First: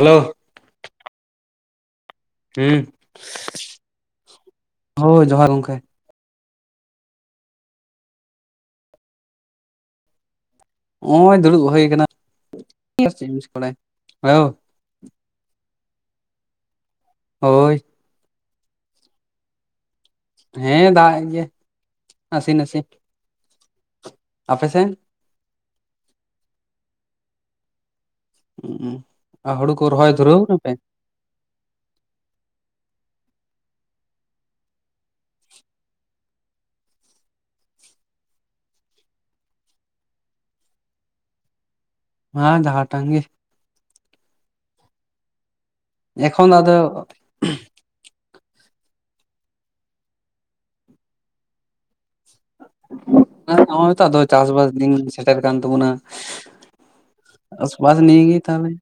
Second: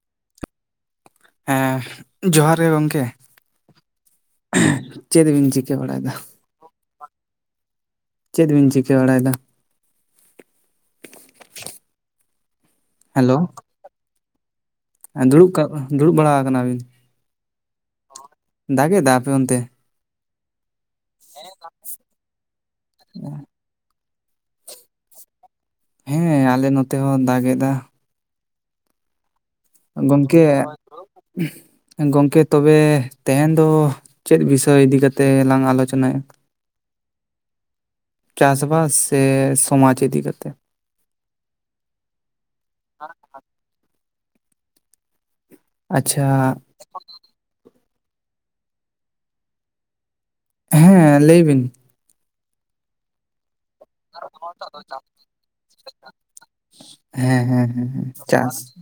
Hello ᱦᱮᱸ ᱡᱚᱦᱟᱨ ᱜᱮ ᱦᱩᱸ ᱜᱚᱢᱠᱮ, ᱦᱳᱭ ᱪᱮᱫ ᱡᱚᱦᱟᱨ ᱵᱤᱱ ᱜᱚᱝᱠᱮ ᱪᱤᱠᱟᱹ ᱵᱟᱲᱟᱭᱮᱫᱟ? ᱪᱮᱫ ᱵᱤᱱ ᱪᱤᱠᱟᱹ ᱵᱟᱲᱟᱭ ᱫᱟ? ᱱᱚᱜᱼᱚᱭ ᱫᱩᱲᱩᱵ ᱦᱩᱭ ᱟᱠᱟᱱᱟ ᱦᱮᱞᱳ [unintelligible] ᱫᱩᱲᱩᱵ, ᱫᱩᱲᱩᱵ ᱵᱟᱲᱟ ᱟᱠᱟᱱᱟ ᱵᱤᱱ ᱦᱳᱭ ᱫᱟᱜ ᱮᱫᱟ ᱟᱯᱮ ᱚᱱᱛᱮ? ᱦᱮᱸ ᱫᱟᱜ ᱜᱮ ᱱᱟᱥᱮ ᱱᱟᱥᱮ [inaudible] ᱟᱯᱮ ᱥᱮᱱ ᱦᱮᱸ ᱟᱞᱮ ᱱᱚᱛᱮ ᱦᱚᱸ ᱫᱟᱜ ᱮᱫᱟ᱾ [unintelligible] ᱠᱚ ᱨᱚᱦᱚᱭ ᱫᱷᱩᱨᱟᱹᱣ ᱜᱚᱢᱠᱮ, ᱱᱟᱯᱮ ᱜᱚᱢᱠᱮ ᱛᱚᱵᱮ ᱛᱮᱦᱮᱧ ᱫᱚ ᱪᱮᱫ ᱵᱤᱥᱚᱭ ᱤᱫᱤ ᱠᱟᱛᱮᱫ ᱞᱟᱝ ᱟᱞᱳᱪᱚᱱᱟᱭᱟ? ᱪᱟᱥᱵᱟᱥ ᱥᱮ ᱥᱚᱢᱟᱡᱽ ᱤᱫᱤ ᱠᱟᱛᱮ ᱦᱟᱸ ᱡᱟᱦᱟ ᱴᱟᱝᱜᱮ᱾ ᱟᱪᱪᱷᱟ ᱮᱠᱷᱚᱱ ᱟᱫᱚ ᱦᱮᱸ ᱞᱟᱹᱭ ᱵᱤᱱ᱾ [unintelligible] ᱱᱮᱛᱚᱜ ᱟᱫᱚ ᱪᱟᱥᱵᱟᱥ ᱫᱤᱱ ᱥᱮᱴᱮᱨ ᱠᱟᱱ ᱛᱟᱵᱚᱱᱟ, ᱦᱮᱸ ᱦᱮᱸ ᱦᱮᱸ ᱪᱟᱥᱵᱟᱥ ᱦᱮᱸ ᱱᱤᱭ ᱜᱮ ᱪᱟᱥ ᱛᱟᱦᱚᱞᱮ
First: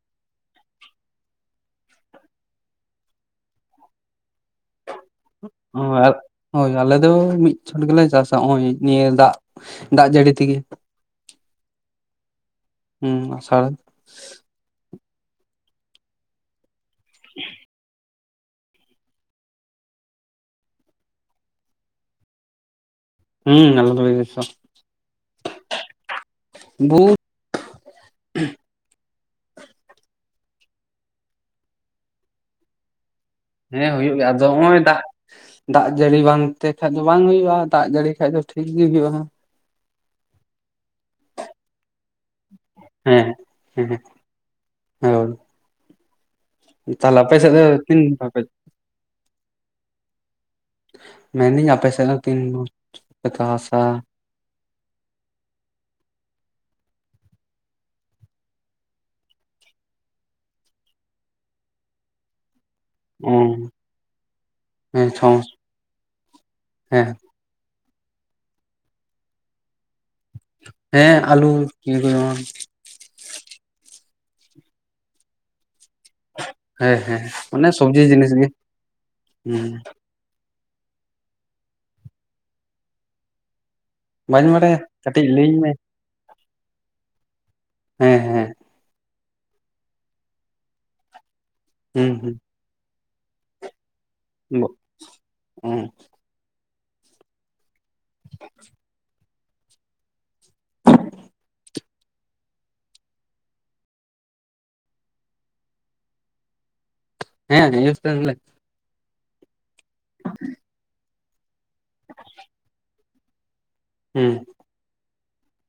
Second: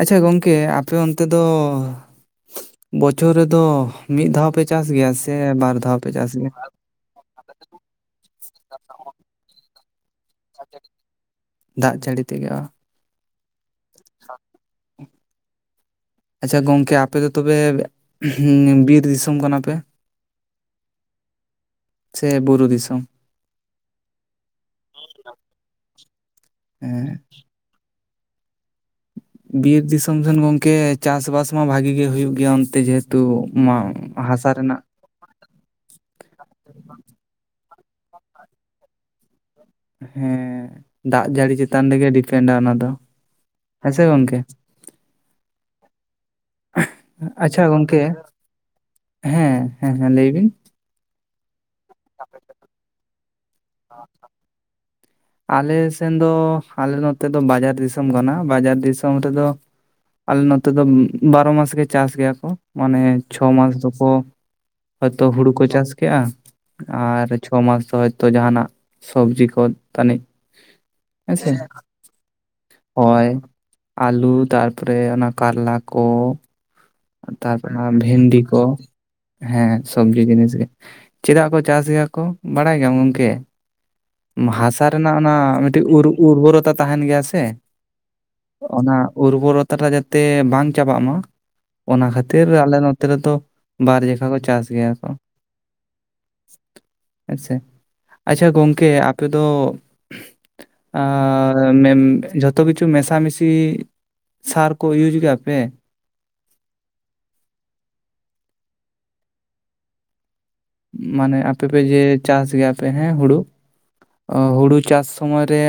ᱟᱪᱪᱷᱟ, ᱜᱚᱝᱠᱮ ᱟᱯᱮ ᱚᱱᱛᱮ ᱫᱚ ᱵᱚᱪᱷᱚᱨ ᱨᱮᱫᱚ, ᱢᱤᱫ ᱫᱷᱟᱣ ᱯᱮ ᱪᱟᱥ ᱜᱮᱭᱟ ᱥᱮ? ᱵᱟᱨ ᱫᱷᱟᱣ ᱯᱮ ᱚᱻ ᱪᱟᱥ ᱜᱮᱭᱟ ᱦᱳᱭ ᱟᱞᱮ ᱫᱚ ᱢᱤᱫ ᱪᱷᱚᱴ ᱜᱮᱞᱮ ᱪᱟᱥᱟ, ᱱᱚᱜ ᱱᱤᱭᱟᱹ ᱫᱟᱜ ᱫᱟᱜ ᱡᱟᱹᱲᱤ ᱛᱮᱜᱮ ᱫᱟᱜ ᱡᱟᱹᱲᱤ ᱛᱮᱜᱮ ᱚ ᱦᱩᱸ ᱟᱥᱟᱲ ᱟᱪᱪᱷᱟ ᱜᱚᱝᱠᱮ ᱟᱯᱮ ᱫᱚ ᱛᱚᱵᱮ, ᱵᱤᱨ ᱫᱤᱥᱚᱢ ᱠᱟᱱᱟ ᱯᱮ? ᱥᱮ ᱵᱩᱨᱩ ᱫᱤᱥᱚᱢ? ᱦᱩᱸ ᱟᱞᱮ ᱫᱚ ᱵᱩᱨᱩ ᱫᱤᱥᱚᱢ, ᱦᱮᱸ [unintelligible] ᱵᱤᱨ ᱫᱤᱥᱚᱢ ᱥᱮᱱ ᱜᱚᱢᱠᱮ, ᱪᱟᱥᱵᱟᱥ ᱢᱟ ᱵᱷᱟᱜᱮ ᱜᱮ ᱦᱩᱭᱩᱜ ᱜᱮᱭᱟ ᱚᱱᱛᱮ ᱡᱮᱦᱮᱛᱩ ᱢᱟ ᱦᱮᱸ ᱦᱩᱭᱩᱜ ᱜᱮᱭᱟ ᱟᱫᱚ ᱦᱟᱥᱟ ᱨᱮᱱᱟᱜ ᱱᱚᱜᱼᱚᱭ ᱫᱟᱜ ᱫᱟᱜ ᱡᱟᱹᱲᱤ ᱵᱟᱝ ᱛᱮ ᱠᱷᱟᱡ ᱫᱚ ᱵᱟᱝ ᱦᱩᱭᱩᱜᱼᱟ ᱫᱟᱜ ᱡᱟᱹᱲᱤ ᱠᱷᱟᱡ ᱫᱚ ᱴᱷᱤᱠ ᱜᱮ ᱦᱩᱭᱩᱜᱼᱟ ᱾ ᱦᱮᱸᱻ ᱫᱟᱜ ᱡᱟᱹᱲᱤ ᱪᱮᱛᱟᱱ ᱨᱮᱜᱮ ᱰᱤᱯᱮᱱᱰᱟ ᱚᱱᱟ ᱫᱚ ᱦᱮᱸ ᱮᱸ ᱦᱮᱸ ᱥᱮ ᱜᱚᱝᱠᱮ ᱦᱮᱸ ᱦᱚ ᱛᱟᱞᱦᱮ ᱟᱯᱮ ᱥᱮᱫ ᱫᱚ ᱟᱪᱪᱷᱟ ᱜᱚᱝᱠᱮ ᱛᱤᱱ ᱫᱷᱟᱣ ᱯᱮ ᱦᱮᱸ ᱦᱮᱸ ᱦᱮᱸ ᱞᱟᱹᱭ ᱵᱤᱱ ᱢᱮᱱᱧ ᱟᱯᱮ ᱥᱮ ᱛᱤᱱ [unintelligible] [inaudible] ᱟᱞᱮ ᱥᱮᱱ ᱫᱚ, ᱟᱞᱮ ᱱᱚᱛᱮ ᱫᱚ ᱵᱟᱡᱟᱨ ᱫᱤᱥᱚᱢ ᱠᱟᱱᱟ ᱵᱟᱡᱟᱨ ᱫᱤᱥᱚᱢ ᱨᱮᱫᱚ, ᱟᱞᱮ ᱱᱚᱛᱮ ᱫᱚ ᱵᱟᱨᱚ ᱢᱟᱥ ᱜᱮ ᱪᱟᱥ ᱜᱮᱭᱟ ᱠᱚ᱾ ᱢᱟᱱᱮ ᱚ ᱪᱷᱚ ᱢᱟᱥ ᱫᱚᱠᱚ ᱦᱭᱛᱚ ᱦᱩᱲᱩ ᱠᱚ ᱪᱟᱥ ᱠᱮᱜᱼᱟ, ᱦᱮᱸ ᱟᱨ ᱪᱷᱚ ᱢᱟᱥ ᱫᱚ ᱦᱚᱭᱛᱚ ᱡᱟᱦᱟᱱᱟᱜ ᱥᱚᱵᱽᱡᱤ ᱠᱚ ᱛᱟᱹᱱᱤᱡ ᱦᱮᱸ ᱦᱮᱸᱥᱮ ᱟᱞᱩ [unintelligible] ᱦᱚᱭ ᱟᱹᱞᱩ ᱛᱟᱨ ᱯᱚᱨᱮ ᱚᱱᱟ ᱠᱟᱨᱞᱟ ᱠᱚ ᱦᱮᱸ ᱦᱮᱸ ᱛᱟᱨ ᱚᱱᱮ ᱯᱚᱨᱮ ᱱᱟᱣᱟ ᱥᱚᱵᱽᱡᱤ ᱡᱤᱱᱤᱥ ᱵᱷᱮᱱᱰᱤ ᱜᱮ ᱠᱚ ᱦᱩᱸ ᱦᱮᱸ ᱥᱚᱵ ᱡᱤ ᱡᱤᱱᱤᱥ ᱜᱮ ᱪᱮᱫᱟᱜ ᱠᱚ ᱪᱟᱥ ᱜᱮᱭᱟ ᱠᱚ ᱵᱟᱲᱟᱭ ᱜᱮᱟᱢ ᱜᱚᱝᱠᱮ ᱵᱟᱹᱧ ᱢᱟ ᱵᱟᱲᱟᱭᱟ ᱦᱟᱥᱟ ᱨᱮᱱᱟᱜ ᱠᱟᱹᱴᱤᱡ ᱚᱱᱟ ᱞᱟᱹᱭᱟᱹᱧ ᱢᱮ ᱢᱤᱴᱤᱡ ᱩᱨ ᱩᱨᱵᱚᱨᱚᱛᱟ ᱛᱟᱦᱮᱱ ᱜᱮᱭᱟ ᱥᱮ ᱦᱮᱸ ᱦᱮᱸ ᱚᱱᱟ ᱩᱨᱵᱚᱨᱚᱛᱟ ᱡᱟᱛᱮ ᱵᱟᱝ ᱪᱟᱵᱟᱜ ᱢᱟ ᱚᱱᱟ ᱦᱩᱸ ᱦᱩᱸ ᱠᱷᱟᱹᱛᱤᱨ ᱟᱞᱮ ᱱᱚᱛᱮ ᱨᱮᱫᱚ ᱵᱟᱨ [unintelligible] ᱠᱚ ᱪᱟᱥ ᱜᱮᱭᱟ ᱠᱚ ᱦᱮᱸ ᱦᱮᱸ ᱥᱮ ᱟᱪᱪᱷᱟ ᱜᱚᱝᱠᱮ ᱟᱯᱮ ᱫᱚ ᱟᱨ ᱢᱮᱢ ᱡᱷᱚᱛᱚ ᱠᱤᱪᱷᱩ ᱢᱮᱥᱟᱢᱤᱥᱤ ᱥᱟᱨ ᱠᱚ ᱤᱭᱩᱪ ᱜᱮᱭᱟ ᱯᱮ? ᱦᱮᱸ ᱤᱭᱩᱪ [unintelligible] ᱾ [inaudible] ᱢᱟᱱᱮ ᱟᱯᱮᱯᱮ ᱡᱮ ᱪᱟᱥ ᱜᱮᱭᱟ ᱯᱮ ᱦᱮᱸ ᱦᱩᱲᱳ ᱦᱩᱲᱩ ᱪᱟᱥ ᱥᱚᱢᱚᱭ ᱨᱮ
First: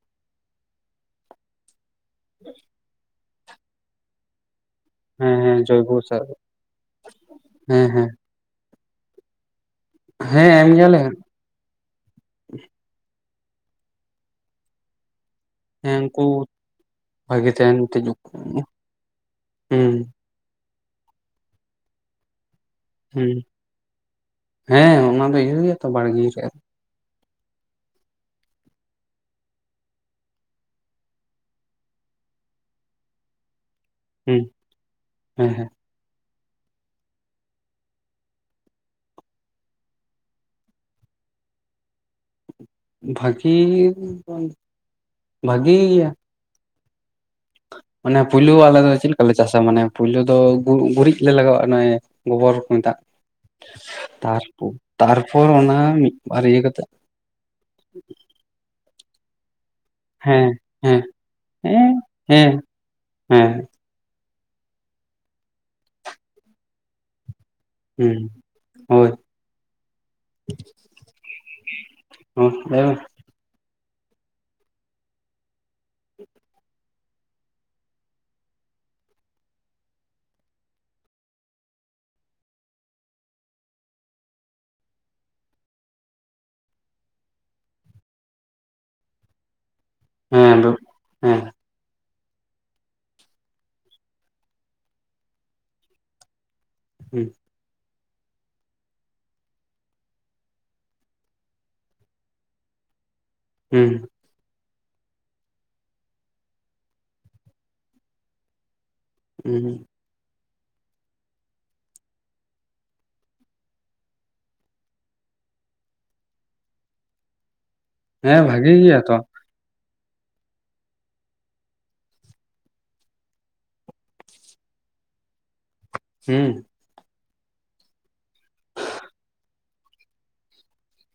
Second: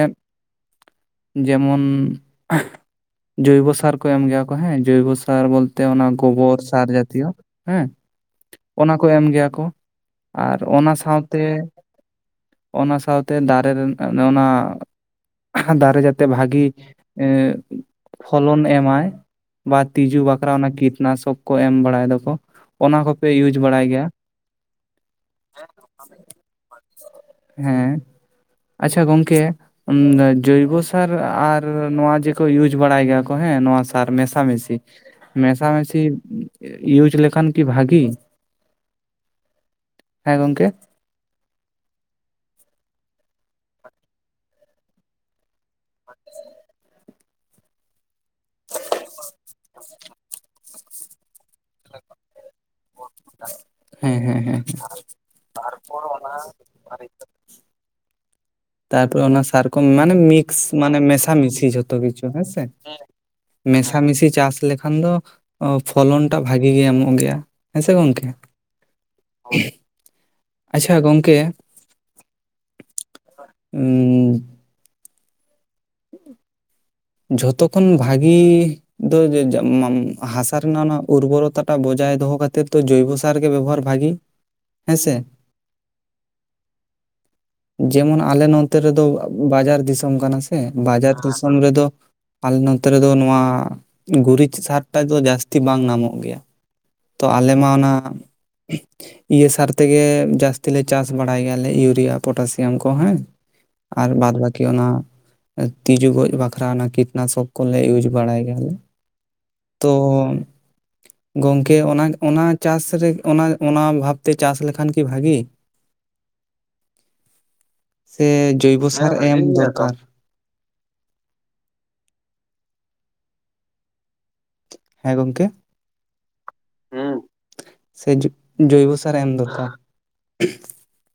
ᱡᱮᱢᱚᱱ ᱡᱚᱭᱵᱚ ᱥᱟᱨ ᱠᱚ ᱮᱢ ᱜᱮᱭᱟ ᱦᱮᱸ ᱡᱚᱭᱵᱚ ᱦᱮᱸ ᱥᱟᱨ ᱦᱮᱸ ᱵᱚᱞᱛᱮ ᱡᱚᱭᱵᱚ ᱚᱱᱟ ᱥᱟᱨ ᱜᱚᱵᱚᱨ ᱥᱟᱨ ᱡᱛᱤᱭᱚ ᱦᱮᱸ ᱚᱱᱟ ᱠᱚ ᱮᱢ ᱜᱮᱭᱟ ᱠᱚ ᱦᱮᱸ ᱟᱨ ᱮᱢ ᱚᱱᱟ ᱜᱮᱭᱟᱞᱮ ᱦᱮᱸ ᱥᱟᱶᱛᱮ ᱚᱱᱟ ᱥᱟᱶᱛᱮ ᱫᱟᱨᱮ ᱨᱮᱱ ᱚᱱᱮ ᱚᱱᱟ ᱫᱟᱨᱮ ᱡᱮᱛᱮ ᱩᱱᱠᱩ ᱵᱷᱟᱜᱤ ᱮᱸ ᱵᱷᱟᱜᱤ ᱛᱟᱦᱮᱱ ᱛᱮᱡᱩᱜ ᱦᱩᱸ ᱯᱷᱚᱞᱚᱱ ᱮᱢᱟᱭ ᱵᱟ ᱛᱤᱡᱩ ᱵᱟᱠᱷᱨᱟ ᱚᱱᱟ ᱠᱤᱴᱱᱟᱥᱚᱠ ᱠᱚ ᱮᱢ ᱵᱟᱲᱟᱭ ᱫᱚᱠᱚ ᱚᱱᱟ ᱠᱚᱯᱮ ᱦᱩᱸ ᱤᱭᱩᱪ ᱵᱟᱲᱟᱭ ᱜᱮᱭᱟ? ᱦᱮᱸ ᱚᱱᱟ ᱫᱚ [unintelligible] ᱛᱚ ᱵᱟᱲᱜᱮ ᱥᱮᱜ ᱦᱮᱸ ᱟᱪᱪᱷᱟ ᱜᱚᱝᱠᱮ ᱡᱚᱭᱵᱚᱥᱟᱨ ᱟᱨ ᱱᱚᱣᱟ ᱡᱮᱠᱚ ᱤᱭᱩᱪ ᱵᱟᱲᱟᱭ ᱜᱮᱭᱟ ᱠᱚ ᱦᱮᱸ ᱱᱚᱣᱟ ᱛᱟᱨ ᱦᱮᱸ ᱢᱮᱥᱟ ᱢᱮᱥᱤ ᱦᱮᱸ ᱢᱮᱥᱟ ᱦᱮᱸ ᱢᱮᱥᱤ ᱤᱭᱩᱪ ᱞᱮᱠᱷᱟᱱ ᱠᱤ ᱵᱷᱟᱹᱜᱤ᱾ᱦᱮᱸ ᱜᱚᱝᱠᱮ? ᱵᱷᱟᱜᱤ ᱵᱟᱝ ᱵᱷᱟᱜᱤᱭᱟ ᱚᱱᱮ ᱯᱩᱭᱞᱩ ᱟᱞᱮ ᱫᱚ ᱪᱮᱜ ᱞᱮᱠᱟᱞᱮ ᱪᱟᱥᱟ ᱢᱟᱱᱮ ᱯᱩᱭᱞᱩ ᱫᱚ ᱜᱩ ᱜᱩᱨᱤᱡ ᱞᱮ ᱞᱟᱜᱟᱣᱟᱜᱼᱟ ᱚᱱᱮ ᱜᱚᱵᱚᱨ ᱠᱚ ᱢᱮᱛᱟᱜ ᱦᱮᱸ ᱦᱮᱸ ᱦᱮᱸ ᱛᱟᱨᱯᱚ ᱛᱟᱨᱯᱚᱨ ᱚᱱᱟ ᱢᱤᱫᱵᱟᱨ ᱤᱭᱟᱹ ᱠᱟᱛᱮᱜ ᱛᱟᱨᱯᱚᱨ ᱚᱱᱟ ᱥᱟᱨ ᱠᱚᱢ ᱢᱟᱱᱮ ᱦᱮᱸ ᱢᱤᱠᱥ ᱢᱟᱱᱮ ᱦᱮᱸ ᱢᱮᱥᱟ ᱢᱤᱥᱤ ᱡᱚᱛᱷᱚ ᱠᱤᱪᱷᱩ ᱦᱮᱸ ᱥᱮ ᱦᱮᱸ ᱠᱷᱟ ᱢᱤᱥᱤ ᱪᱟᱥ ᱞᱮᱠᱷᱟᱱ ᱫᱚ ᱯᱷᱚᱞᱚᱱᱴᱟᱜ ᱵᱷᱟᱜᱤ ᱜᱮ ᱮᱢᱚᱜ ᱜᱮᱭᱟ᱾ ᱦᱮᱸ ᱥᱮ ᱜᱚᱝᱠᱮ ᱦᱳᱭ ᱟᱪᱪᱷᱟ ᱜᱚᱝᱠᱮ ᱦᱚᱸ ᱞᱟᱹᱭ ᱢᱮ [inaudible] ᱡᱷᱚᱛᱚ ᱠᱷᱚᱱ ᱵᱷᱟᱜᱤ ᱫᱳ [unintelligible] ᱦᱟᱥᱟ ᱨᱮᱱᱟᱜ ᱚᱱᱟ ᱩᱨᱵᱚᱨᱚᱛᱟᱴᱟᱜ ᱵᱚᱡᱟᱭ ᱫᱚᱦᱚ ᱠᱟᱛᱮᱜ ᱛᱚ ᱡᱳᱵᱚ ᱛᱟᱨᱜᱮ ᱵᱮᱵᱚᱦᱟᱨ ᱵᱷᱟᱜᱮ ᱦᱮᱸ ᱥᱮ ᱡᱮᱢᱚᱱ ᱟᱞᱮ ᱱᱚᱱᱛᱮ ᱨᱮᱫᱚ ᱵᱟᱡᱟᱨ ᱫᱤᱥᱚᱢ ᱠᱟᱱᱟ ᱥᱮ ᱵᱟᱡᱟᱨ ᱦᱩᱸ ᱫᱤᱥᱚᱢ ᱨᱮᱫᱚ ᱟᱞᱮ ᱱᱚᱱᱛᱮ ᱨᱮᱫᱚ ᱱᱚᱣᱟ ᱜᱩᱨᱤᱡ ᱥᱟᱨᱴᱟ ᱫᱚ ᱡᱟᱹᱥᱛᱤ ᱵᱟᱝ ᱱᱟᱢᱚᱜ ᱜᱮᱭᱟ᱾ ᱦᱩᱸ ᱛᱚ ᱟᱞᱮ ᱢᱟ ᱚᱱᱟ ᱤᱭᱟᱹ ᱥᱟᱨ ᱛᱮᱜᱮ ᱡᱟᱹᱥᱛᱤ ᱞᱮ ᱪᱟᱥ ᱵᱟᱲᱟᱭ ᱜᱮᱭᱟᱞᱮ ᱤᱭᱩᱨᱤᱭᱟ ᱯᱚᱴᱟᱥᱤᱭᱟᱢ ᱠᱚ ᱦᱮᱸ ᱟᱨ ᱵᱟᱫ ᱵᱟᱠᱤ ᱚᱱᱟ ᱛᱤᱡᱩ ᱜᱚᱡ ᱵᱠᱷᱨᱟ ᱚᱱᱟ ᱠᱤᱴᱱᱟᱥᱚᱠ ᱠᱚᱞᱮ ᱤᱭᱩᱪ ᱵᱟᱲᱟᱭ ᱜᱮᱭᱟᱞᱮ᱾ [unintelligible] ᱛᱚᱝ ᱜᱚᱝᱠᱮ ᱚᱱᱟ ᱚᱱᱟ ᱪᱟᱥ ᱨᱮ ᱚᱱᱟ ᱚᱱᱟ ᱵᱷᱟᱵᱛᱮ ᱪᱟᱥ ᱞᱮᱠᱷᱟᱱ ᱠᱤ ᱵᱷᱟᱜᱤ [inaudible] ᱥᱮ ᱦᱮᱸ ᱵᱷᱟᱜᱤ ᱡᱳᱵᱚ ᱜᱮᱭᱟ ᱥᱟᱨ ᱛᱚ ᱮᱢ ᱫᱚᱨᱠᱟᱨ ᱦᱮᱸ ᱜᱚᱝᱠᱮ ᱦᱩᱸ ᱦᱮᱸ ᱥᱮ [unintelligible] ᱡᱚᱭᱵᱚ ᱥᱟᱨ ᱮᱢ ᱫᱚᱠᱟᱨ [inaudible]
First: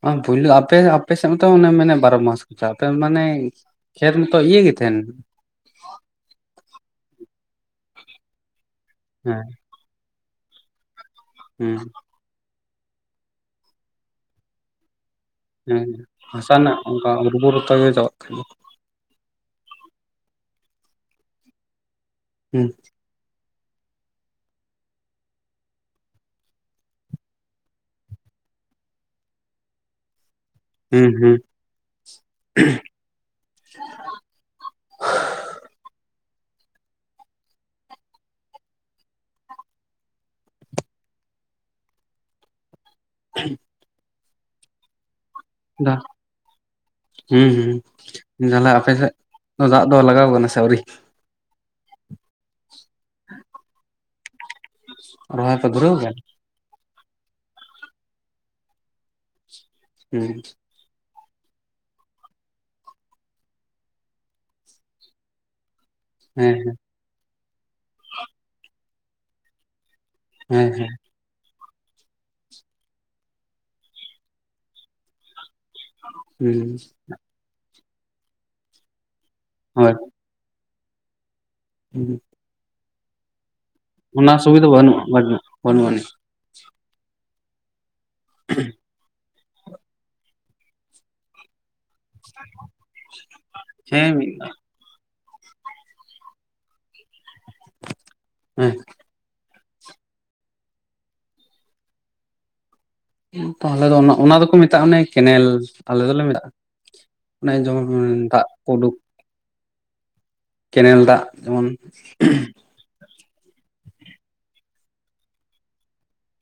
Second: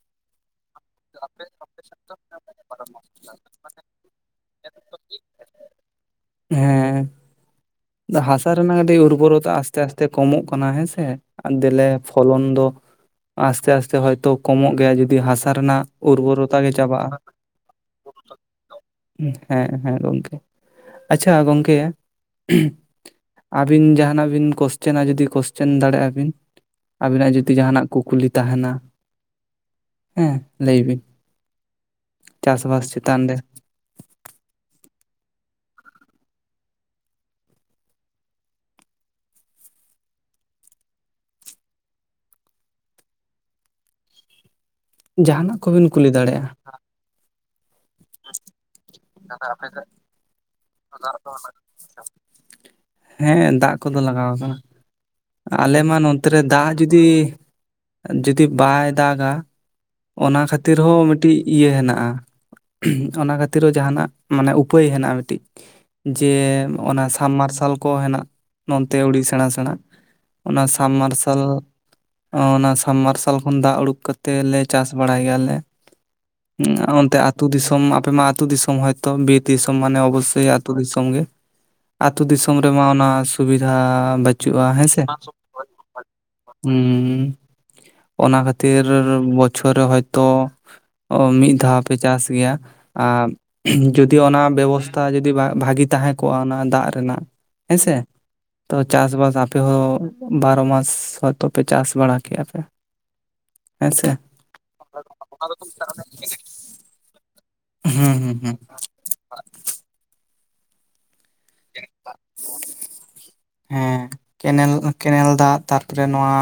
[unintelligible] ᱯᱩᱭᱞᱩ ᱟᱯᱮ ᱟᱯᱮ ᱥᱮᱫ ᱢᱚᱛᱚ ᱚᱱᱟ ᱢᱮᱱᱮᱫ ᱵᱟᱨᱚ ᱢᱟᱥ [unintelligible] ᱢᱟᱱᱮ ᱠᱷᱮᱛ ᱢᱚᱛᱚ ᱤᱭᱟᱹ ᱜᱮ ᱛᱟᱦᱮᱱ ᱦᱮᱸ ᱦᱟᱥᱟ ᱨᱮᱱᱟᱜ ᱠᱟᱹᱴᱤᱡ ᱦᱮᱸ ᱩᱨᱵᱚᱨᱚᱛᱟ ᱟᱥᱛᱮ ᱟᱥᱛᱮ ᱠᱚᱢᱚᱜ ᱠᱟᱱᱟ ᱦᱮᱸᱥᱮ ᱦᱮᱸ ᱫᱮᱞᱮ ᱯᱷᱚᱞᱚᱱ ᱫᱚ ᱟᱥᱛᱮ ᱟᱥᱛᱮ ᱦᱚᱭᱛᱚ ᱠᱚᱢᱚᱜ ᱜᱮᱭᱟ ᱡᱩᱫᱤ ᱦᱟᱥᱟ ᱞᱟᱛᱟᱨ ᱨᱮᱱᱟᱜ ᱦᱮᱸ ᱦᱟᱥᱟ ᱩᱨᱵᱚᱨᱚᱛᱟ ᱜᱮ ᱨᱮᱱᱟᱜ ᱚᱱᱠᱟ ᱪᱟᱵᱟᱜᱼᱟ ᱩᱨᱵᱚᱨᱚᱛᱟ ᱜᱮ ᱪᱟᱵᱟᱜ ᱠᱟᱱᱟ [unintelligible] [unintelligible] ᱦᱮᱸ ᱦᱮᱸ ᱜᱚᱢᱠᱮ ᱟᱪᱪᱷᱟ ᱜᱚᱢᱠᱮ [inaudible] ᱦᱩᱸ ᱟᱹᱵᱤᱱ ᱡᱟᱦᱟᱸᱱᱟᱜ ᱵᱤᱱ ᱠᱚᱥᱪᱮᱱᱟ ᱡᱩᱫᱤ ᱠᱚᱥᱪᱮᱱ ᱫᱟᱲᱮᱭᱟᱜ-ᱟ ᱵᱤᱱ ᱟᱹᱵᱤᱱᱟᱜ ᱡᱩᱫᱤ ᱡᱟᱦᱟᱱᱟᱜ ᱠᱩᱠᱞᱤ ᱛᱟᱦᱮᱱᱟ ᱦᱮᱸ ᱞᱟᱹᱭ ᱵᱤᱱ ᱦᱩᱸ ᱦᱩᱸ [inaudible] ᱪᱟᱥ-ᱵᱟᱥ ᱪᱮᱛᱟᱱ ᱨᱮ ᱦᱮ [inaudible] ᱡᱟᱦᱟᱱᱟᱜ ᱠᱚᱵᱤᱱ ᱠᱩᱞᱤ ᱫᱟᱲᱮᱭᱟᱜ-ᱟ [unintelligible] ᱛᱟᱦᱚᱞᱮ ᱟᱯᱮ ᱥᱮᱫ ᱫᱚ ᱫᱟᱜ ᱫᱚ ᱞᱟᱜᱟᱣ ᱠᱟᱱᱟ ᱥᱮ ᱟᱹᱣᱨᱤ [unintelligible] ᱦᱮᱸ ᱫᱟᱜ ᱠᱚᱫᱚ ᱞᱟᱜᱟᱣ ᱟᱠᱟᱱᱟ ᱨᱚᱦᱚᱭ ᱯᱮ ᱟᱞᱮ ᱫᱷᱩᱨᱟᱹᱣ ᱢᱟ ᱠᱟᱱᱟ ᱱᱚᱛᱮ ᱨᱮ ᱫᱟᱜ ᱡᱩᱫᱤ ᱡᱩᱫᱤ ᱵᱟᱭ ᱫᱟᱜᱟ ᱦᱩᱸ ᱚᱱᱟ ᱠᱷᱟᱹᱛᱤᱨ ᱛᱤ ᱨᱮᱦᱚᱸ ᱢᱤᱫᱴᱤᱡ ᱤᱭᱟᱹ ᱦᱮᱱᱟᱜᱼᱟ ᱚᱱᱟ ᱠᱷᱟᱹᱛᱤᱨ ᱦᱚᱸ ᱡᱟᱦᱟᱱᱟᱜ ᱢᱟᱱᱮ ᱩᱯᱟᱹᱭ ᱦᱮᱱᱟᱜ ᱢᱤᱫᱴᱤᱡ ᱡᱮ ᱦᱮᱸ ᱚᱱᱟ ᱥᱟᱢᱵ ᱢᱟᱨᱥᱟᱞ ᱠᱚ ᱦᱮᱱᱟᱜ ᱱᱚᱱᱛᱮ ᱟᱹᱰᱤ ᱥᱮᱬᱟ-ᱥᱮᱬᱟ ᱚᱱᱟ ᱦᱮᱸ ᱥᱟᱵ ᱦᱮᱸ ᱢᱟᱨᱥᱟᱞ ᱚᱱᱟ ᱥᱟᱵᱢ ᱢᱟᱨᱥᱟᱞ ᱠᱷᱚᱱ ᱫᱟᱜ ᱩᱰᱩᱠ ᱠᱟᱛᱮᱫ ᱞᱮ ᱪᱟᱥ ᱵᱟᱲᱟᱭ ᱜᱮᱭᱟᱞᱮ ᱦᱩᱸ ᱚᱱᱛᱮ ᱟᱹᱛᱩ ᱫᱤᱥᱚᱢ ᱟᱯᱮ ᱢᱟ ᱟᱹᱛᱩ ᱫᱤᱥᱚᱢ ᱦᱚᱭᱛᱚ ᱵᱤᱨ ᱫᱤᱥᱚᱢ ᱦᱳᱭ ᱢᱟᱱᱮ ᱚᱵᱚᱥᱥᱳᱭ ᱟᱹᱛᱩ ᱫᱤᱥᱚᱢ ᱜᱮ ᱟᱹᱛᱩ ᱫᱤᱥᱚᱢ ᱨᱮᱢᱟ ᱚᱱᱟ ᱥᱩᱵᱤᱫᱷᱟ ᱚᱱᱟ ᱥᱩᱵᱤᱫᱷᱟ ᱵᱟᱹᱪᱩᱜᱼᱟ ᱦᱮᱸ ᱵᱟᱹᱱᱩᱜᱼᱟ ᱥᱮ ᱵᱟᱹᱱᱩᱜ ᱵᱟᱹᱱᱩᱜ ᱟᱹᱱᱤᱡ [unintelligible] ᱦᱮᱸ ᱚᱱᱟ ᱠᱷᱟᱹᱛᱤᱨ ᱵᱚᱪᱷᱚᱨ ᱨᱮ ᱦᱚᱭᱛᱳ ᱢᱤᱫ [unintelligible] ᱫᱷᱟᱣ ᱯᱮ ᱪᱟᱥ ᱜᱮᱭᱟ [unintelligible] ᱦᱮᱸ ᱡᱩᱫᱤ ᱢᱤᱫ ᱚᱱᱟ ᱵᱮᱵᱚᱥ ᱛᱟ ᱡᱩᱫᱤ [unintelligible] ᱵᱷᱟᱹᱜᱤ ᱛᱟᱦᱮᱸ ᱠᱚᱜᱼᱟ ᱚᱱᱟ ᱫᱟᱜ ᱨᱮᱱᱟᱜ ᱦᱮᱸᱥᱮ ᱦᱮᱸ ᱛᱚ ᱪᱟᱥ-ᱵᱟᱥ [unintelligible] ᱟᱯᱮ ᱦᱚᱸ ᱵᱟᱨᱚ ᱢᱟᱥ ᱦᱚᱭᱛᱚ ᱯᱮ ᱪᱟᱥ ᱵᱟᱲᱟ ᱠᱮᱭᱟ ᱯᱮ [unintelligible] ᱛᱟᱦᱚᱞᱮ ᱫᱚ ᱦᱮᱸᱥᱮ ᱚᱱᱟ ᱚᱱᱟ ᱫᱚᱠᱚ ᱢᱮᱛᱟᱜᱼᱟ ᱚᱱᱮ ᱠᱮᱱᱮᱞ ᱟᱞᱮ ᱫᱚᱞᱮ ᱢᱮᱛᱟᱜ [inaudible] ᱚᱱᱮ ᱡᱮᱢᱚᱱ ᱦᱩᱸ [unintelligible] ᱦᱩᱸ ᱫᱟᱜ ᱦᱩᱸ ᱠᱚ ᱩᱰᱩᱠ ᱠᱮᱱᱮᱞ ᱫᱟᱜ ᱡᱮᱢᱚᱱ ᱦᱮᱸ ᱠᱮᱱᱮᱞ ᱠᱮᱱᱮᱞ ᱫᱟᱜ ᱛᱟᱨᱯᱚᱨᱮ ᱱᱚᱣᱟ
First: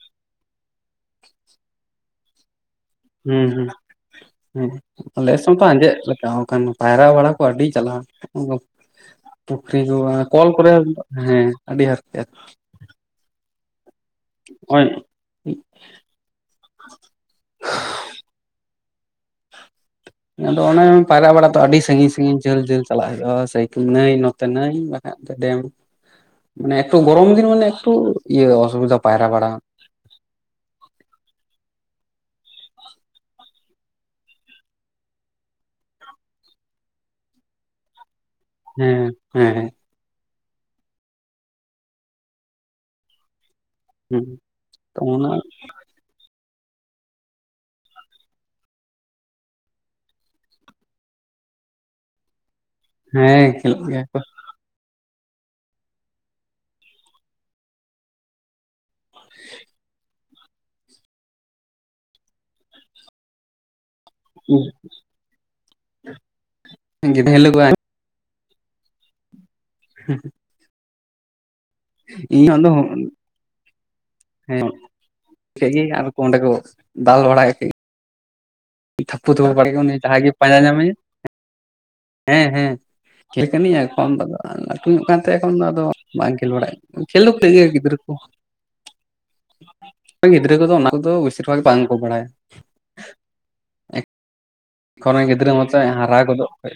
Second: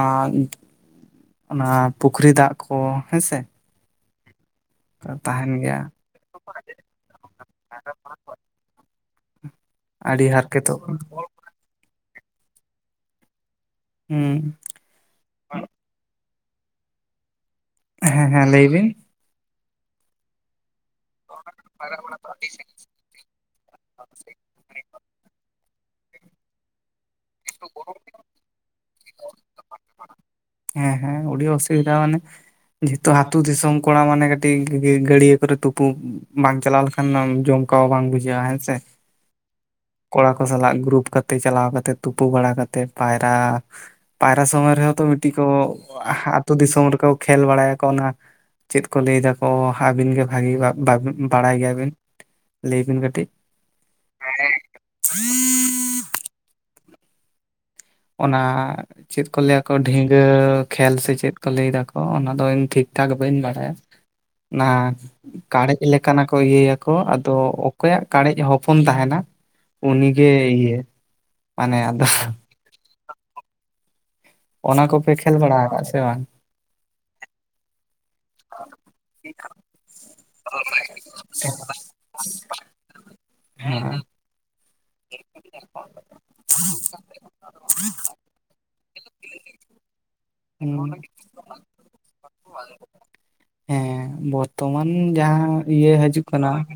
ᱚᱱᱟ ᱯᱩᱠᱷᱨᱤ ᱫᱟᱜ ᱠᱚ ᱦᱮᱸᱥᱮ ᱦᱩᱸ ᱦᱩᱸ [inaudible] ᱦᱩᱸ ᱟᱞᱮᱥᱮᱫ ᱛᱟᱦᱮᱱ ᱢᱚᱛᱚ ᱜᱮᱭᱟ ᱟᱸᱡᱮᱫ ᱞᱮᱠᱟ ᱟᱠᱟᱱ ᱯᱟᱭᱨᱟ ᱵᱟᱲᱟ ᱠᱚ ᱟᱹᱰᱤ ᱡᱟᱞᱟ [unintelligible] ᱯᱩᱠᱷᱨᱤ ᱠᱚ ᱟᱹᱰᱤ ᱠᱚᱞ ᱠᱚᱨᱮ ᱦᱟᱨᱠᱮᱛᱚᱜ ᱠᱟᱱᱟ᱾ ᱦᱮᱸ ᱟᱹᱰᱤ ᱦᱟᱨᱠᱮᱛ ᱦᱮᱸ ᱱᱚᱜᱼᱚᱭ [unintelligible] ᱦᱮᱸ ᱦᱮᱸ ᱞᱟᱹᱭ ᱵᱤᱱ ᱟᱫᱚ ᱚᱱᱮ ᱯᱟᱭᱨᱟ ᱵᱟᱲᱟ ᱛᱚ ᱟᱹᱰᱤ ᱥᱟᱺᱜᱤᱧ ᱥᱟᱺᱜᱤᱧ ᱡᱷᱟᱹᱞ ᱡᱷᱟᱹᱞ ᱪᱟᱞᱟᱜ ᱦᱩᱭᱩᱜᱼᱟ ᱥᱮᱭ ᱱᱟᱹᱭ ᱱᱚᱛᱮ ᱱᱟᱹᱭ ᱵᱟᱠᱷᱟᱡ ᱫᱚ ᱰᱮᱢ ᱢᱟᱱᱮ ᱮᱛᱚ ᱜᱚᱨᱚᱢ ᱫᱤᱱ ᱢᱟᱱᱮ ᱮᱠᱴᱩ ᱤᱭᱟᱹ ᱚᱥᱩᱵᱤᱫᱟ ᱯᱟᱭᱨᱟ ᱵᱟᱲᱟ ᱦᱮᱸ ᱦᱮᱸ ᱟᱹᱰᱤ ᱚᱥᱩᱵᱤᱫᱷᱟ ᱢᱟᱱᱮ ᱡᱮᱦᱮᱛᱩ ᱟᱛᱳ ᱫᱤᱥᱚᱢ ᱠᱚᱲᱟ ᱢᱟᱱᱮ ᱠᱟᱹᱴᱤᱡ ᱜᱟᱹᱰᱭᱟᱹ ᱠᱚᱨᱮ ᱛᱩᱯᱩ ᱵᱟᱝ ᱪᱟᱞᱟᱣ ᱞᱮᱠᱷᱟᱱ ᱟᱱ ᱡᱚᱢᱠᱟᱣᱟ ᱵᱟᱝ ᱵᱩᱡᱷᱟᱹᱜᱼᱟ ᱦᱮᱸᱥᱮ ᱦᱮᱸ ᱦᱮᱸ ᱦᱮᱸ ᱠᱚᱲᱟ ᱠᱚ ᱥᱟᱞᱟᱜ ᱜᱨᱩᱯ ᱠᱟᱛᱮᱫ ᱪᱟᱞᱟᱣ ᱠᱟᱛᱮ ᱛᱩᱯᱩ ᱵᱟᱲᱟ ᱠᱟᱛᱮᱫ ᱯᱟᱭᱨᱟ ᱦᱮᱸ ᱯᱟᱭᱨᱟ ᱥᱚᱢᱚᱭ ᱨᱮᱦᱚᱸ ᱛᱚ ᱢᱤᱫᱴᱤᱡ ᱠᱚ ᱟᱹᱛᱩ ᱫᱤᱥᱚᱢ ᱨᱮᱠᱚ ᱠᱷᱮᱞ ᱵᱟᱲᱟᱭᱟᱠᱚ ᱚᱱᱟ ᱪᱮᱫ ᱠᱚ ᱞᱟᱹᱭ ᱫᱟᱠᱚ ᱟᱹᱵᱤᱱ ᱜᱮ ᱵᱷᱟᱹᱜᱤ [unintelligible] ᱵᱟᱲᱟᱭ ᱜᱮᱭᱟᱵᱤᱱ ᱞᱟᱹᱭ ᱵᱤᱱ ᱠᱟᱹᱴᱤᱡ ᱦᱮᱸ ᱠᱷᱮᱞᱳᱜ ᱜᱮᱭᱟ ᱠᱚ [unintelligible] ᱚᱱᱟ ᱪᱮᱫ ᱠᱚ ᱞᱟᱹᱭᱟᱠᱚ ᱰᱷᱤᱝ ᱤᱭᱟᱹ ᱠᱷᱮᱞ ᱥᱮ ᱪᱮᱫ ᱠᱚ ᱞᱟᱹᱭ ᱫᱟᱠᱚ ᱚᱱᱟ ᱫᱚ ᱤᱧ ᱴᱷᱤᱠ ᱴᱷᱟᱠ ᱵᱟᱹᱧ ᱵᱟᱲᱟᱭᱟ ᱚᱱᱟ ᱠᱟᱲᱮᱡ ᱞᱮᱠᱟᱱᱟᱜ ᱠᱚ ᱤᱭᱟᱹᱭᱟᱠᱚ, ᱜᱮᱰᱮ ᱟᱫᱚ ᱦᱤᱞᱳᱜ ᱚᱠᱚᱭᱟᱜ ᱠᱟᱲᱮᱡ ᱦᱚᱯᱚᱱ ᱛᱟᱦᱮᱱᱟ ᱩᱱᱤᱜᱮ ᱤᱭᱟᱹ ᱢᱟᱱᱮ ᱟᱫᱚ [unintelligible] ᱤᱧ ᱟᱫᱚ ᱦᱮᱸ ᱚᱱᱟ ᱠᱚᱯᱮ ᱠᱷᱮᱞ ᱵᱟᱲᱟ ᱴᱷᱤᱠ ᱟᱠᱟᱫ ᱜᱮᱭᱟ ᱥᱮ ᱟᱨ ᱠᱚ ᱵᱟᱝ ᱦᱚᱸ ᱚᱸᱰᱮ ᱠᱚ ᱫᱟᱞ ᱵᱟᱲᱟᱭ [unintelligible] ᱛᱷᱟᱹᱯᱯᱩ ᱛᱷᱩ ᱵᱟᱲᱮ ᱜᱮ ᱚᱱᱤ [unintelligible] ᱜᱮ ᱯᱟᱸᱡᱟ ᱧᱟᱢᱮᱭᱟ [unintelligible] ᱦᱮᱸ ᱦᱮᱸ ᱠᱷᱮᱞ ᱠᱟᱹᱱᱟᱹᱧ ᱮᱠᱷᱚᱱ [unintelligible] ᱫᱚ ᱞᱟᱹᱴᱩ ᱧᱚᱜ ᱠᱟᱱᱛᱮ ᱮᱠᱷᱚᱱ ᱫᱚ ᱟᱫᱚ ᱵᱟᱝ ᱠᱷᱮᱞ ᱵᱟᱲᱟᱭ [unintelligible] ᱜᱤᱫᱨᱟᱹ ᱠᱚ, ᱜᱤᱫᱽᱨᱟᱹ ᱠᱚᱫᱚ ᱚᱱᱟ ᱠᱚᱫᱚ ᱵᱮᱥᱤᱨ ᱵᱷᱟᱜᱽ ᱵᱟᱝᱠᱚ ᱵᱟᱲᱟᱭᱟ ᱦᱮᱸ ᱵᱚᱨᱛᱚᱢᱟᱱ ᱮᱠᱷᱚᱱ ᱨᱮᱱ ᱡᱟᱦᱟᱸ ᱜᱤᱫᱽᱨᱟᱹ ᱢᱟᱛᱚ ᱤᱭᱟᱹ ᱦᱟᱨᱟ ᱦᱟᱹᱡᱩᱜ ᱠᱟᱱᱟ ᱜᱚᱫᱚᱜ ᱠᱷᱚᱡ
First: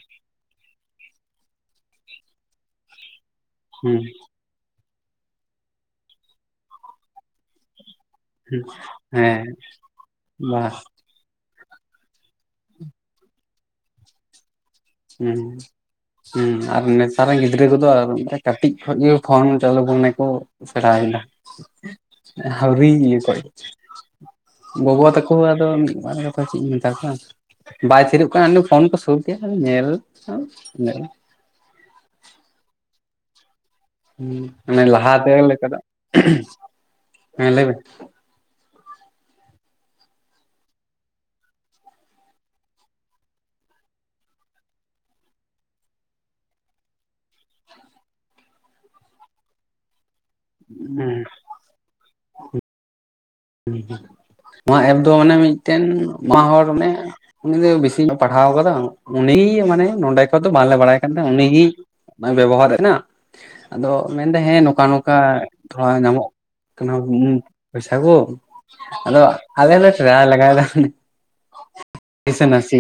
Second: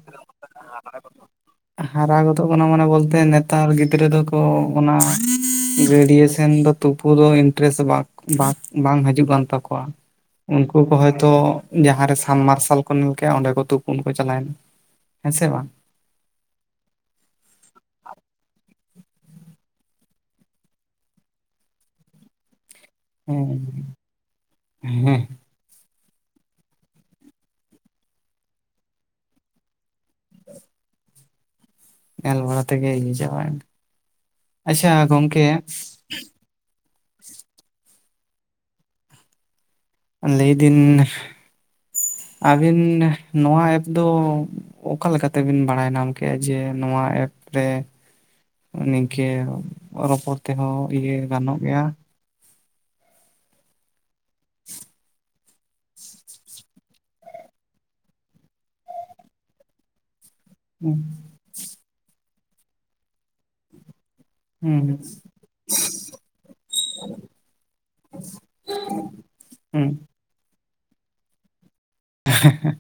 ᱦᱟᱨᱟ ᱜᱚᱫᱚᱜ ᱠᱟᱱᱟ ᱢᱟᱱᱮ ᱵᱚᱞᱛᱮ ᱱᱮᱛᱟᱨ ᱦᱩᱸ ᱜᱤᱫᱽᱨᱟᱹ ᱫᱚ ᱛᱚ ᱚᱱᱟ ᱜᱟᱹᱰᱤᱭᱟᱹ ᱥᱮᱱ ᱫᱚ ᱛᱩᱯᱩ ᱫᱚ ᱤᱱᱴᱨᱮᱥ ᱵᱟᱝ ᱵᱟᱸᱫᱽ ᱦᱩᱸ ᱵᱟᱝ ᱦᱤᱡᱩᱜ ᱠᱟᱱ ᱦᱮᱸ ᱛᱟᱠᱚᱣᱟ ᱵᱟ ᱩᱱᱠᱩ ᱠᱚ ᱦᱚᱭᱛᱳ ᱡᱟᱦᱟᱸ ᱨᱮ ᱥᱟᱢ ᱢᱟᱨᱥᱟᱞ ᱠᱚ ᱧᱮᱞ ᱠᱮᱜ-ᱟ ᱚᱸᱰᱮ ᱠᱚ ᱛᱩᱯᱩᱱ ᱠᱚ ᱪᱟᱞᱟᱣᱮᱱᱟ᱾ ᱦᱮᱸ ᱥᱮ ᱵᱟᱝ [unintelligible] [unintelligible] ᱟᱨ ᱱᱮᱛᱟᱨ ᱨᱮᱱ ᱜᱤᱫᱽᱨᱟᱹ ᱠᱚᱫᱚ ᱟᱨ ᱠᱟᱴᱤᱡ ᱠᱷᱚᱡ ᱜᱮ ᱯᱷᱳᱱ ᱪᱟᱹᱞᱩ ᱢᱚᱱᱮ ᱠᱚ [unintelligible] ᱦᱟᱹᱣᱨᱤ ᱤᱭᱟᱹ ᱦᱮᱸ [unintelligible] ᱜᱚᱜᱚ ᱦᱮᱸ ᱛᱟᱠᱚ ᱟᱫᱚ [unintelligible] ᱪᱮᱫ ᱤᱧ ᱢᱮᱛᱟ ᱠᱚᱣᱟ ᱵᱟᱭ ᱛᱷᱤᱨᱩᱜ ᱠᱟᱱ ᱯᱷᱳᱱ ᱛᱚ ᱥᱩᱨ ᱛᱮ ᱧᱮᱞ [unintelligible] ᱧᱮᱞ ᱵᱟᱲᱟ ᱛᱮᱜᱮ [unintelligible] ᱟᱪᱪᱷᱟ [unintelligible] ᱞᱟᱦᱟᱛᱮ ᱜᱚᱝᱠᱮ ᱞᱮᱠᱟᱱᱟᱜ ᱦᱮᱸ ᱞᱟᱹᱭ ᱢᱮ ᱞᱟᱹᱭᱫᱤᱱ ᱟᱵᱤᱱ ᱱᱚᱣᱟ ᱮᱯ ᱫᱚ ᱚᱠᱟ ᱞᱮᱠᱟ ᱛᱮᱵᱤᱱ ᱵᱟᱲᱟᱭ ᱱᱟᱢ ᱠᱮᱜ-ᱟ ᱡᱮ ᱱᱚᱣᱟ ᱮᱯ ᱨᱮ ᱱᱤᱝᱠᱷᱤᱭᱟ ᱨᱚᱯᱚᱲ ᱛᱮᱦᱚᱸ ᱤᱭᱟᱹ ᱜᱟᱱᱚᱜ ᱜᱮᱭᱟ [unintelligible] [inaudible] ᱱᱚᱣᱟ ᱮᱯ ᱫᱚ ᱢᱟᱱᱮ ᱢᱤᱫᱴᱮᱱ ᱢᱟ ᱦᱚᱲ [unintelligible] ᱩᱱᱤ ᱫᱚ ᱵᱤᱥᱤ ᱧᱚᱜ ᱯᱟᱲᱦᱟᱣ ᱠᱟᱫᱟ ᱩᱱᱤ ᱜᱮ ᱢᱟᱱᱮ ᱱᱚᱰᱮ ᱠᱷᱚᱡ ᱫᱚ ᱵᱟᱞᱮ ᱵᱟᱲᱟᱭ ᱦᱩᱸ ᱠᱟᱫᱟ ᱩᱱᱤ ᱜᱮ [unintelligible] ᱵᱮᱵᱚᱦᱟᱨ [unintelligible] ᱟᱫᱚ ᱢᱮᱱᱫᱟᱭ ᱦᱮᱸ ᱦᱩᱸ ᱱᱚᱝᱠᱟ, ᱱᱚᱝᱠᱟ ᱛᱷᱚᱲᱟ ᱧᱟᱢᱚᱜ ᱠᱟᱱᱟ ᱯᱚᱭᱥᱟ ᱠᱚ᱾ ᱟᱫᱚ ᱟᱞᱮ ᱦᱩᱸ ᱦᱚᱞᱮ ᱴᱨᱟᱭ ᱞᱮᱜᱟᱭ ᱫᱟ [unintelligible] ᱥᱮ ᱱᱟᱹᱥᱤ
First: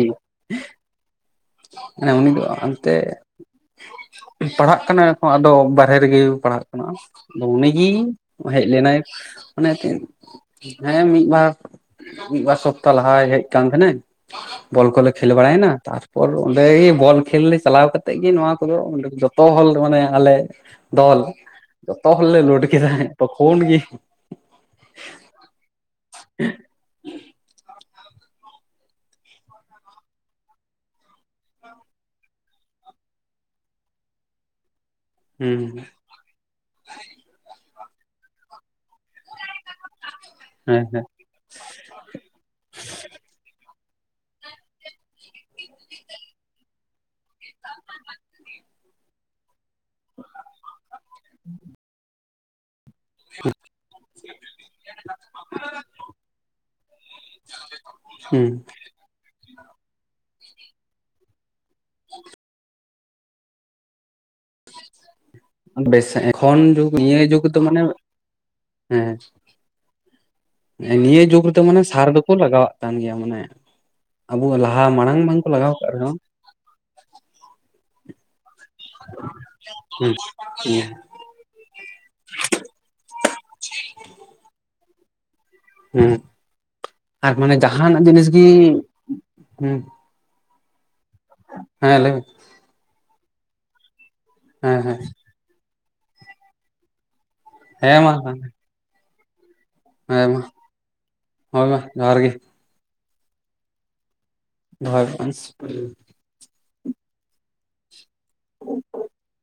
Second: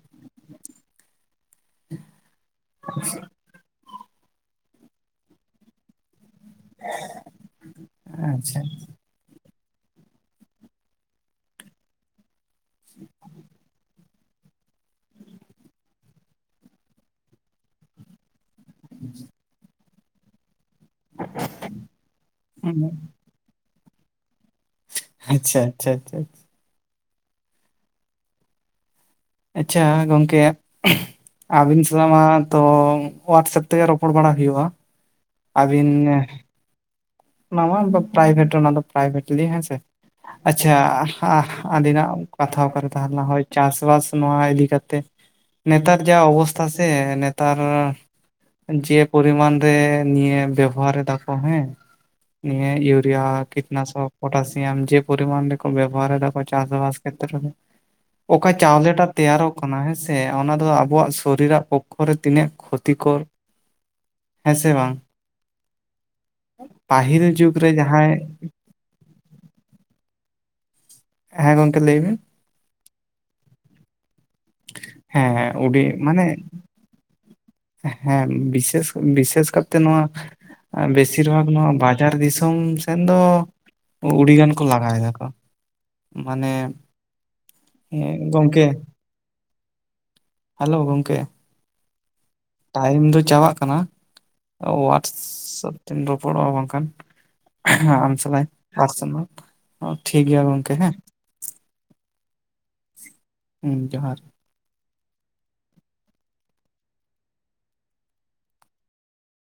ᱢᱟᱱᱮ [inaudible] ᱩᱱᱤ ᱫᱚ ᱟᱱᱛᱮ ᱯᱟᱲᱦᱟᱜ ᱠᱟᱱᱟᱭ ᱟᱫᱚ ᱵᱟᱨᱦᱮ ᱨᱮᱜᱮ ᱯᱟᱲᱦᱟᱜ ᱜᱟᱱᱚᱜ-ᱟ ᱟᱫᱚ ᱩᱱᱤᱜᱮ ᱦᱚᱸᱚᱡᱽ ᱟᱪᱪᱷᱟ ᱦᱮᱡ ᱞᱮᱱᱟᱭ ᱢᱟᱱᱮ ᱦᱮᱸ ᱢᱤᱫ ᱵᱟᱨ ᱢᱤᱫ ᱵᱟᱨ ᱥᱚᱯᱛᱟ ᱞᱟᱦᱟᱭ ᱦᱮᱡ ᱠᱟᱱ ᱛᱟᱦᱮᱸᱱᱟᱹᱧ ᱵᱚᱞ ᱠᱚᱞᱮ ᱠᱷᱮᱞ ᱵᱟᱲᱟᱭᱱᱟ ᱛᱟᱨᱯᱚᱨ ᱚᱸᱰᱮ ᱜᱮ ᱵᱚᱞ ᱠᱷᱮᱞ ᱞᱮ ᱪᱟᱞᱟᱣ ᱠᱟᱛᱮᱜ ᱜᱮ ᱱᱚᱣᱟ ᱡᱚᱛᱚ ᱦᱚᱞ ᱢᱟᱱᱮ ᱟᱞᱮ ᱫᱚᱞ ᱡᱚᱛᱚ ᱦᱚᱞ ᱞᱮ ᱞᱳᱰ ᱠᱮᱫᱟ ᱛᱚᱹᱠᱷᱩᱱ ᱜᱮ ᱟᱪᱪᱷᱟ ᱟᱪᱪᱷᱟ ᱟᱪᱪᱷᱟ [unintelligible] ᱟᱪᱪᱷᱟ ᱜᱚᱝᱠᱮ [unintelligible] ᱟᱹᱵᱤᱱ ᱥᱟᱞᱟᱜ ᱢᱟ ᱛᱚ ᱣᱟᱴᱥᱮᱯ ᱛᱮᱜᱮ ᱨᱚᱯᱚᱲ ᱵᱟᱲᱟ ᱦᱩᱭᱩᱜ-ᱟ ᱦᱩᱸ ᱟᱹᱵᱤᱱ ᱱᱟᱣᱟᱞ ᱫᱚ ᱯᱨᱟᱭᱵᱷᱮᱴ ᱚᱱᱟ ᱫᱚ ᱯᱨᱟᱭᱵᱷᱮᱴᱞᱤ ᱦᱮᱸᱥᱮ ᱟᱪᱪᱷᱟ ᱦᱮᱸ ᱦᱮᱸ ᱟᱹᱫᱤᱱᱟᱜ ᱠᱟᱛᱷᱟ ᱚᱠᱟᱨᱮ ᱛᱟᱦᱮᱸ ᱞᱮᱱᱟ ᱦᱳᱭ ᱪᱟᱥ ᱵᱟᱥ ᱱᱚᱣᱟ ᱤᱫᱤ ᱠᱟᱛᱮ ᱱᱮᱛᱟᱨ ᱡᱟ ᱚᱵᱚᱥᱛᱷᱟ ᱥᱮ ᱛᱟᱨ ᱡᱮ ᱯᱚᱨᱤᱢᱟᱱ ᱨᱮ ᱱᱤᱭᱟᱹ ᱵᱮᱵᱚᱦᱟᱨ ᱮᱫᱟ ᱠᱚ ᱦᱮᱸ, ᱱᱤᱭᱟᱹ ᱤᱭᱟᱹ [inaudible] ᱠᱤᱴᱱᱟᱥᱚᱠ ᱯᱴᱟᱥᱤᱭᱟᱢ ᱡᱮ ᱯᱚᱨᱤᱢᱟᱱ ᱨᱮᱠᱚ ᱵᱮᱵᱚ ᱦᱟᱨ ᱮᱫᱟ ᱪᱟᱥ ᱵᱟᱥ ᱠᱷᱮᱫᱨᱮ ᱨᱮ ᱚᱠᱟ ᱦᱩᱸ ᱪᱟᱣᱞᱮ ᱴᱟ [unintelligible] ᱛᱮᱭᱟᱨᱚᱜ ᱠᱟᱱᱟ ᱦᱮᱸ ᱥᱮ ᱚᱱᱟ ᱫᱚ ᱟᱵᱚᱣᱟᱜ ᱥᱚᱨᱤᱨᱟᱜ ᱯᱚᱠᱠᱷᱚ ᱨᱮ ᱛᱤᱱᱟᱹᱜ ᱠᱷᱚᱛᱤ ᱠᱚᱨ ᱦᱮᱸ ᱥᱮ ᱵᱟᱝ ᱵᱮᱥ [inaudible] ᱱᱤᱭᱟᱹ ᱯᱟᱹᱦᱤᱞ ᱡᱩᱜ ᱡᱩᱜᱽ ᱫᱚ ᱨᱮ ᱢᱟᱱᱮ ᱡᱟᱦᱟᱸᱭ ᱦᱮᱸ [unintelligible] ᱱᱤᱭᱟᱹ ᱡᱩᱜᱽ ᱦᱮᱸ ᱨᱮᱫᱚ ᱜᱚᱝᱠᱮ ᱢᱟᱱᱮ ᱞᱟᱹᱭ ᱥᱟᱨ ᱵᱤᱱ ᱫᱚᱠᱚ ᱞᱟᱜᱟᱣᱟᱜ ᱠᱟᱱ ᱜᱮᱭᱟ ᱢᱟᱱᱮ ᱟᱵᱚ ᱞᱟᱦᱟ ᱢᱟᱲᱟᱝ ᱦᱮᱸ ᱵᱟᱝᱠᱚ ᱞᱟᱜᱟᱣ ᱩᱰᱤ ᱠᱟᱜ ᱨᱮᱦᱚᱸ ᱢᱟᱱᱮ ᱦᱮᱸ ᱵᱮᱥᱮᱥ ᱵᱤᱥᱮᱥ ᱠᱟᱨᱛᱮ ᱱᱚᱣᱟ ᱦᱩᱸ ᱵᱮᱥ [inaudible] ᱵᱟᱡᱟᱨ ᱫᱤᱥᱚᱢ ᱥᱮᱱ ᱫᱚ ᱩᱰᱤᱜᱟᱱ ᱠᱚ ᱞᱟᱜᱟ ᱮᱫ ᱟ ᱠᱚ ᱦᱩᱸ ᱢᱟᱱᱮ ᱟᱨ ᱢᱟᱱᱮ ᱮᱸ ᱡᱟᱦᱟᱱᱟᱜ ᱡᱤᱱᱤᱥ [unintelligible] ᱜᱮ ᱜᱚᱝᱠᱮ ᱦᱩᱸ ᱦᱮᱞᱳ ᱜᱚᱝᱠᱮ [unintelligible] ᱦᱮᱸ ᱞᱟᱭ ᱢᱮ ᱴᱟᱭᱤᱢ ᱫᱚ ᱪᱟᱵᱟᱜ ᱠᱟᱱᱟ ᱦᱮᱸ ᱦᱮᱸ ᱳᱣᱟᱴᱥᱮᱯ ᱛᱮᱢ ᱨᱚᱯᱚᱲᱚᱜᱼᱟ ᱵᱟᱝ ᱠᱷᱟᱱ ᱦᱮᱸ ᱦᱟᱸ ᱢᱟ ᱟᱢ ᱥᱟᱞᱟᱜ [inaudible] ᱴᱷᱤᱠ ᱦᱮᱸ ᱢᱟ ᱜᱮᱭᱟ ᱜᱚᱝᱠᱮ ᱦᱮᱸ ᱦᱳᱭ ᱢᱟ ᱡᱚᱦᱟᱨ ᱜᱮ ᱦᱮᱸ ᱡᱚᱦᱟᱨ [inaudible]